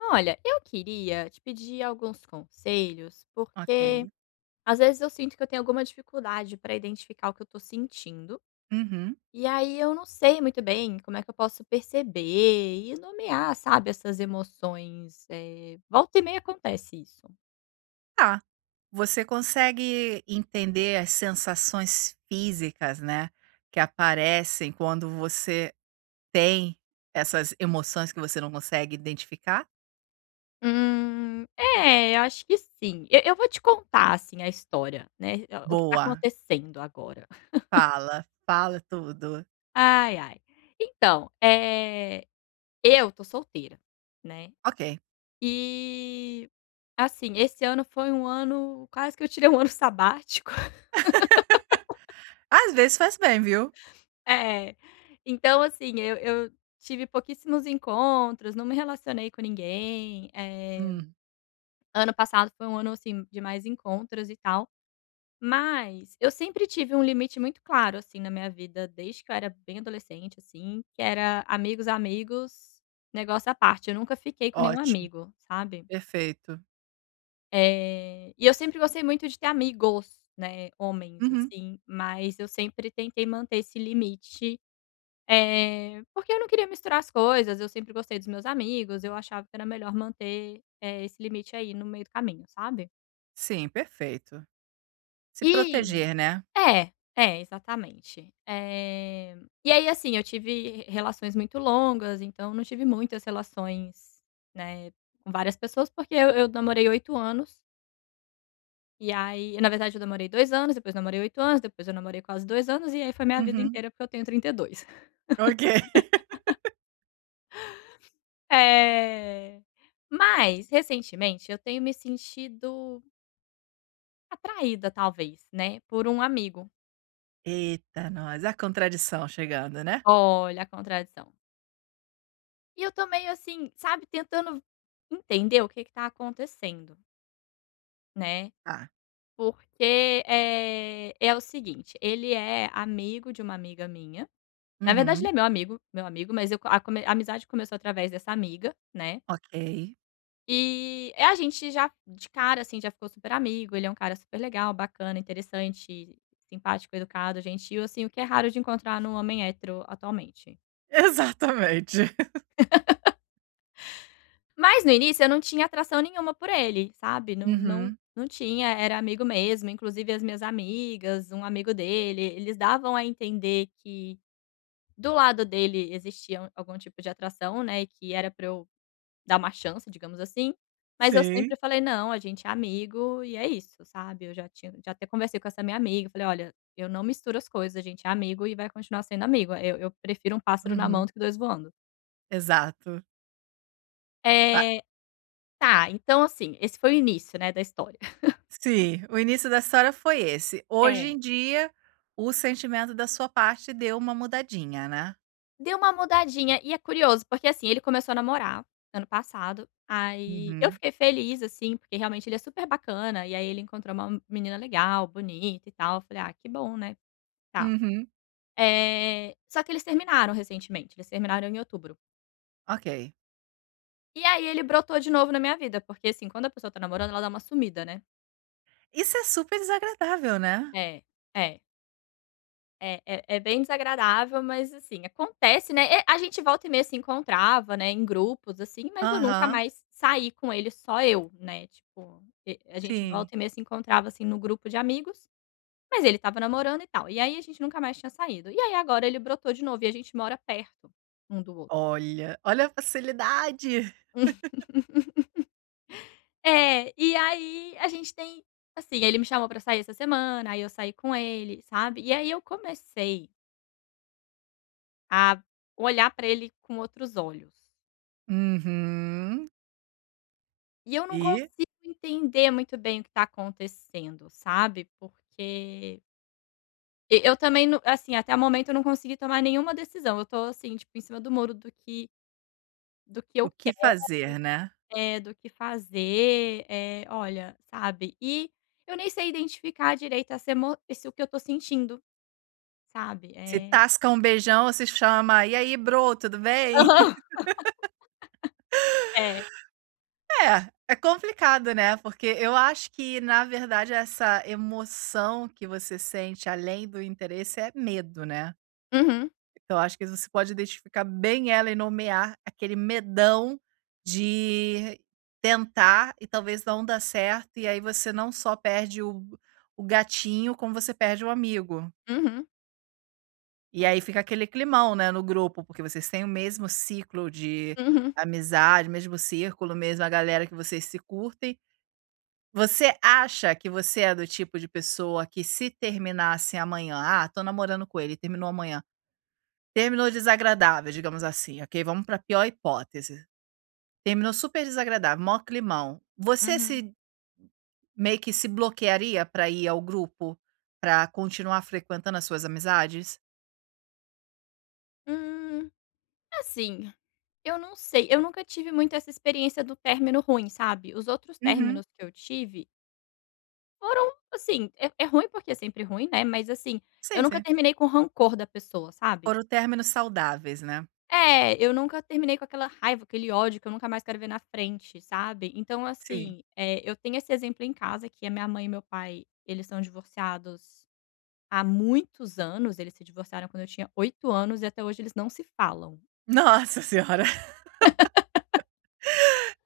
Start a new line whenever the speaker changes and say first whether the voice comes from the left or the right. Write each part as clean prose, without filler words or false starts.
left: Olha, eu queria te pedir alguns conselhos,
right: Ok.
left: porque às vezes eu sinto que eu tenho alguma dificuldade para identificar o que eu tô sentindo.
right: Uhum.
left: E aí eu não sei muito bem como é que eu posso perceber e nomear, sabe, essas emoções. Volta e meia acontece isso.
right: Tá. Você consegue entender as sensações físicas, né, que aparecem quando você tem essas emoções que você não consegue identificar?
left: É, eu acho que sim. Eu vou te contar, assim, a história, né? O que tá
right: Boa.
left: acontecendo agora.
right: Fala tudo.
left: Ai, ai. Então, é, eu tô solteira, né?
right: Ok.
left: E assim, esse ano foi um ano, quase que eu tirei um ano sabático.
right: Às vezes faz bem, viu?
left: É. Então, assim, eu tive pouquíssimos encontros, não me relacionei com ninguém,
right: Hum,
left: ano passado foi um ano, assim, de mais encontros e tal, mas eu sempre tive um limite muito claro, assim, na minha vida, desde que eu era bem adolescente, assim, que era amigos, amigos, negócio à parte, eu nunca fiquei com nenhum
right: ótimo.
left: amigo, sabe?
right: Perfeito.
left: E eu sempre gostei muito de ter amigos, né, homens,
right: Uhum.
left: assim, mas eu sempre tentei manter esse limite, porque eu não queria misturar as coisas, eu sempre gostei dos meus amigos, eu achava que era melhor manter, esse limite aí no meio do caminho, sabe.
right: Sim, perfeito. Se
left: E
right: proteger, né?
left: é, é, exatamente. E aí, assim, eu tive relações muito longas, então não tive muitas relações, né, com várias pessoas, porque eu namorei 8 anos. E aí na verdade eu namorei 2 anos, depois namorei 8 anos, depois eu namorei quase 2 anos, e aí foi minha vida
right: Uhum.
left: inteira, porque eu tenho 32.
right: Ok.
left: Eh, mas recentemente eu tenho me sentido atraída talvez, né, por um amigo.
right: Eita, nós. A contradição chegando, né?
left: Olha a contradição. E eu tô meio assim, sabe, tentando entender o que que tá acontecendo, né,
right: Tá.
left: porque, é o seguinte, ele é amigo de uma amiga minha, na verdade
right: Uhum.
left: ele é meu amigo, mas eu co- a come a amizade começou através dessa amiga, né.
right: Ok.
left: E, a gente já de cara, assim, já ficou super amigo, ele é um cara super legal, bacana, interessante, simpático, educado, gentil, assim, o que é raro de encontrar no homem hétero atualmente.
right: Exatamente.
left: Mas no início eu não tinha atração nenhuma por ele, sabe, não não
right: Uhum.
left: não tinha, era amigo mesmo, inclusive as minhas amigas, um amigo dele, eles davam a entender que do lado dele existia algum tipo de atração, né, e que era pra eu dar uma chance, digamos assim. Mas eu sempre
right: Sim.
left: falei: "Não, a gente é amigo e é isso", sabe. Eu já até conversei com essa minha amiga, falei: "Olha, eu não misturo as coisas, a gente é amigo e vai continuar sendo amigo. Eu prefiro um pássaro na mão
right: Uhum.
left: do que 2 voando".
right: Exato. Pa
left: É, tá, então assim, esse foi o início, né, da história.
right: sim, o início da história foi esse. Hoje em
left: É,
right: dia, o sentimento da sua parte deu uma mudadinha, né?
left: deu uma mudadinha e é curioso, porque assim, ele começou a namorar ano passado, aí eu
right: Uhum.
left: fiquei feliz, assim, porque realmente ele é super bacana, e aí ele encontrou uma menina legal, bonita e tal. Eu falei: "Ah, que bom, né". Tá.
right: Uhum.
left: Só que eles terminaram recentemente, eles terminaram em outubro.
right: Ok.
left: E aí ele brotou de novo na minha vida, porque, assim, quando a pessoa tá namorando, ela dá uma sumida, né.
right: Isso é super desagradável, né?
left: É, é, é bem desagradável, mas, assim, acontece, né. A gente volta e meia se encontrava, né, em grupos, assim, mas eu nunca
right: Aham.
left: mais saí com ele, só eu, né, tipo, e a gente
right: Sim.
left: volta e meia se encontrava, assim, no grupo de amigos, mas ele estava namorando e tal. E aí a gente nunca mais tinha saído. E aí agora ele brotou de novo e a gente mora perto um do outro.
right: Olha, olha a facilidade.
left: É, e aí a gente tem, assim, ele me chamou pra sair essa semana, aí eu saí com ele, sabe. E aí eu comecei a olhar pra ele com outros olhos.
right: Uhum.
left: E eu não
right: E
left: consigo entender muito bem o que tá acontecendo, sabe, porque e eu também não, assim, até o momento eu não consegui tomar nenhuma decisão. Eu tô assim, tipo, em cima do muro do que
right: o
left: eu
right: que fazer, né?
left: quero, do que fazer, é olha, sabe. E eu nem sei identificar direito essa emo esse o que eu tô sentindo, sabe,
right: Se tasca um beijão, se chama: "E aí, bro, tudo bem?"
left: Aham. É.
right: É, é complicado, né, porque eu acho que, na verdade, essa emoção que você sente além do interesse é medo, né.
left: Uhum,
right: Então acho que você pode identificar bem ela e nomear aquele medão de tentar e talvez não dar certo, e aí você não só perde o gatinho, como você perde o amigo.
left: uhum,
right: E aí
left: é.
right: fica aquele climão, né, no grupo, porque vocês têm o mesmo ciclo de
left: Uhum,
right: amizade, mesmo círculo, mesma galera que vocês se curtem. Você acha que você é do tipo de pessoa que se terminasse amanhã, "Ah, tô namorando com ele, terminou amanhã", terminou desagradável, digamos assim, ok, vamos pra pior hipótese, terminou super desagradável, maior climão, você
left: uhum.
right: se meio que se bloquearia pra ir ao grupo, pra continuar frequentando as suas amizades?
left: Hum, assim, eu não sei, eu nunca tive muito essa experiência do término ruim, sabe. Os outros
right: Uhum.
left: términos que eu tive foram, assim, é ruim porque é sempre ruim, né, mas, assim, eu
right: Sim,
left: nunca
right: sim.
left: terminei com rancor da pessoa, sabe.
right: Foram términos saudáveis, né.
left: É, eu nunca terminei com aquela raiva, aquele ódio, que eu nunca mais quero ver na frente, sabe. Então,
right: Sim.
left: assim, eu tenho esse exemplo em casa, que a minha mãe e meu pai, eles são divorciados há muitos anos, eles se divorciaram quando eu tinha 8 anos e até hoje eles não se falam.
right: Nossa senhora,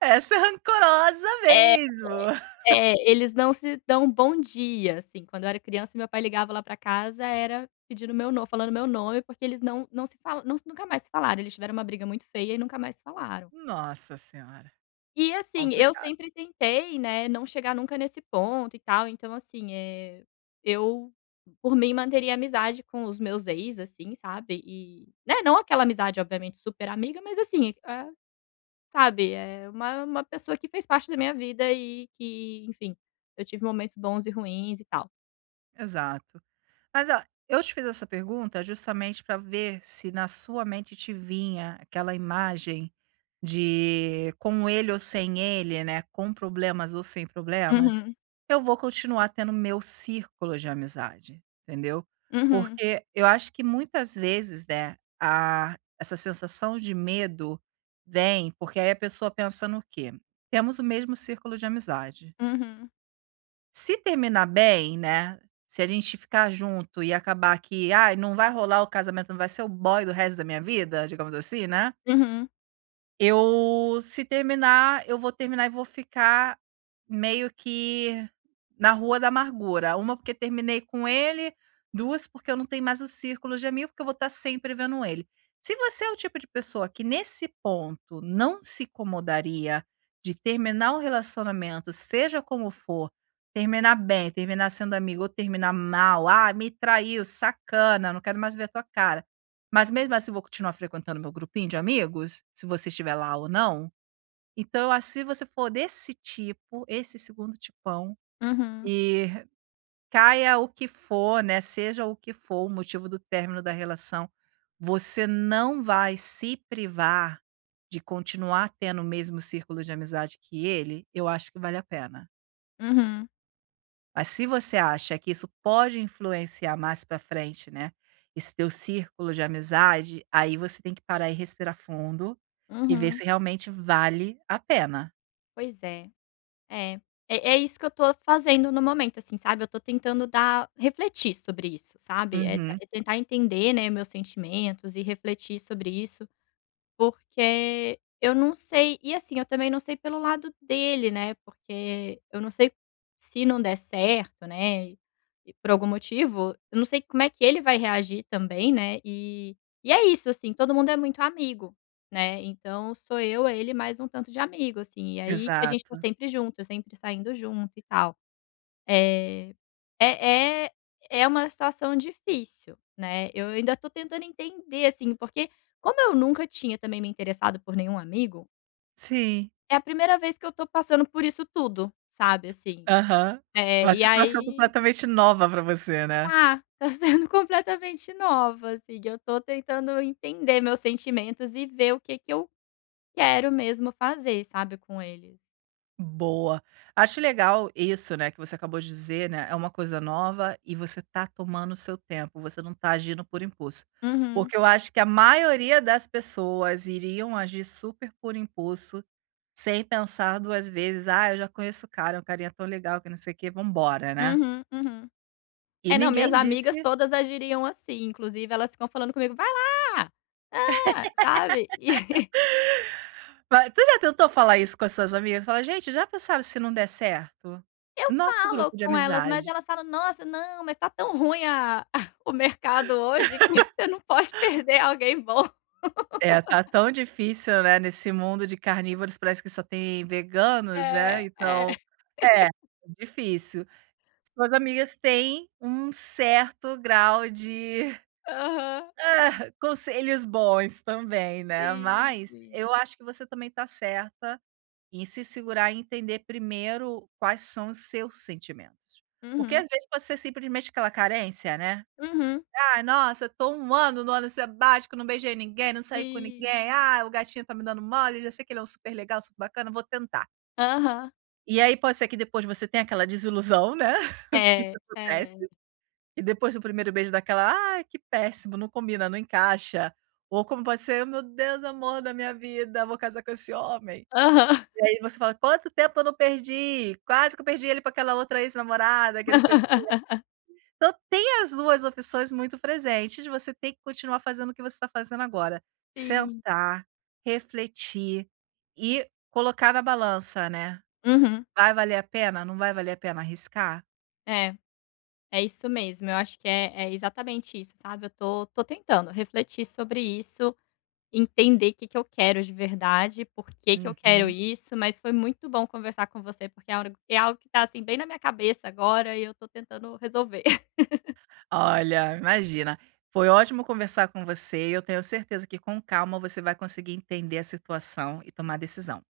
right: essa é rancorosa
left: É.
right: mesmo.
left: É, eles não se dão um bom dia, assim, quando eu era criança meu pai ligava lá pra casa era pedindo meu nome, falando meu nome, porque eles não se falam, não, nunca mais se falaram, eles tiveram uma briga muito feia e nunca mais se falaram.
right: Nossa senhora,
left: E assim, eu
right: complicado.
left: sempre tentei, né, não chegar nunca nesse ponto e tal, então assim, é eu, por mim, manteria amizade com os meus ex, assim, sabe, e, né, não aquela amizade obviamente super amiga, mas assim, sabe, é uma pessoa que fez parte da minha vida e que, enfim, eu tive momentos bons e ruins e tal.
right: Exato. Mas ó, eu te fiz essa pergunta justamente para ver se na sua mente te vinha aquela imagem de com ele ou sem ele, né? Com problemas ou sem problemas,
left: Uhum,
right: eu vou continuar tendo meu círculo de amizade, entendeu?
left: uhum,
right: Porque eu acho que muitas vezes, né, a, essa sensação de medo vem porque aí a pessoa pensa no quê? Temos o mesmo círculo de amizade
left: uhum,
right: se terminar bem, né, se a gente ficar junto e acabar que, "Ai, não vai rolar o casamento, não vai ser o boy do resto da minha vida", digamos assim, né.
left: uhum,
right: Eu se terminar, eu vou terminar e vou ficar meio que na rua da amargura. Uma porque terminei com ele, 2 porque eu não tenho mais o círculo de amigo, porque eu vou estar sempre vendo ele. Se você é o tipo de pessoa que nesse ponto não se incomodaria de terminar um relacionamento, seja como for, terminar bem, terminar sendo amigo ou terminar mal, "Ah, me traiu, sacana, não quero mais ver a tua cara". Mas mesmo assim eu vou continuar frequentando meu grupinho de amigos? Se você estiver lá ou não? Então eu acho se você for desse tipo, esse segundo tipão,
left: uhum,
right: e caia o que for, né, seja o que for o motivo do término da relação, você não vai se privar de continuar tendo o mesmo círculo de amizade que ele, eu acho que vale a pena.
left: uhum,
right: Mas se você acha que isso pode influenciar mais para frente, né, esse teu círculo de amizade, aí você tem que parar e respirar fundo e ver se
left: uhum.
right: realmente vale a pena.
left: Pois é, é. É é isso que eu tô fazendo no momento, assim, sabe, eu tô tentando dar refletir sobre isso, sabe,
right: Uhum,
left: é tentar entender, né, meus sentimentos e refletir sobre isso. Porque eu não sei e assim, eu também não sei pelo lado dele, né, porque eu não sei se não der certo, né, e por algum motivo, eu não sei como é que ele vai reagir também, né, e é isso, assim, todo mundo é muito amigo, né, então sou eu, ele, mais um tanto de amigo, assim, e aí que a gente tá
right: exato.
left: sempre junto, sempre saindo junto e tal. É é é uma situação difícil, né, eu ainda estou tentando entender, assim, porque como eu nunca tinha também me interessado por nenhum amigo,
right: Sim.
left: é a primeira vez que eu estou passando por isso tudo, sabe, assim.
right: Aham.
left: É
right: Uma
left: e
right: situação
left: aí
right: completamente nova para você, né?
left: tá, tá sendo completamente nova, assim, eu estou tentando entender meus sentimentos e ver o que que eu quero mesmo fazer, sabe, com eles.
right: Boa. Acho legal isso, né, que você acabou de dizer, né, é uma coisa nova e você tá tomando o seu tempo, você não tá agindo por impulso.
left: Uhum,
right: Porque eu acho que a maioria das pessoas iriam agir super por impulso, sem pensar 2 vezes: "Ah, eu já conheço o cara, é um carinha tão legal que não sei o quê, vamos embora", né.
left: uhum, uhum.
right: E
left: É, não, minhas
right: ninguém disse
left: amigas
right: que
left: todas agiriam assim, inclusive elas ficam falando comigo: "Vai lá! É, sabe? E
right: ma tu já tentou falar isso com as suas amigas? Fala: "Gente, já pensaram se não der certo?
left: eu
right: Nosso
left: falo
right: grupo de
left: com elas, mas
right: amizade".
left: elas falam: "Nossa, não, mas tá tão ruim a o mercado hoje que você não pode perder alguém bom".
right: É, tá tão difícil, né, nesse mundo de carnívoros, parece que só tem veganos, né,
left: É, é.
right: então é, difícil. Suas amigas têm um certo grau de,
left: Aham.
right: ah, conselhos bons também, né,
left: Sim,
right: mas
left: sim.
right: eu acho que você também tá certa em se segurar e entender primeiro quais são os seus sentimentos. Porque
left: Uhum,
right: às vezes pode ser simplesmente aquela carência, né.
left: uhum.
right: Ah, nossa, tô um ano no ano sabático, não beijei ninguém, não saí com
left: Sim.
right: ninguém. Ah, o gatinho tá me dando mole, já sei que ele é um super legal, super bacana, vou tentar.
left: Aham.
right: E aí pode ser que depois você tenha aquela desilusão, né, que isso
left: É,
right: acontece,
left: é.
right: e depois do primeiro beijo daquela, ah, que péssimo, não combina, não encaixa". Ou como pode ser: "Meu Deus, amor da minha vida, vou casar com esse homem".
left: Aham.
right: E aí você fala: "Quanto tempo eu não perdi, quase que eu perdi ele pra aquela outra ex-namorada, que não sei". Então tem as 2 opções muito presentes, você tem que continuar fazendo o que você está fazendo agora,
left: Sim.
right: sentar, refletir e colocar na balança, né.
left: Uhum.
right: Vai valer a pena? Não vai valer a pena arriscar?
left: É, é isso mesmo. Eu acho que é exatamente isso, sabe? Eu tô tentando refletir sobre isso. Entender o que que eu quero de verdade, por que que eu quero
right: Uhum.
left: isso, mas foi muito bom conversar com você, porque é algo que tá, assim, bem na minha cabeça agora e eu tô tentando resolver.
right: Olha, imagina, foi ótimo conversar com você e eu tenho certeza que com calma você vai conseguir entender a situação e tomar decisão.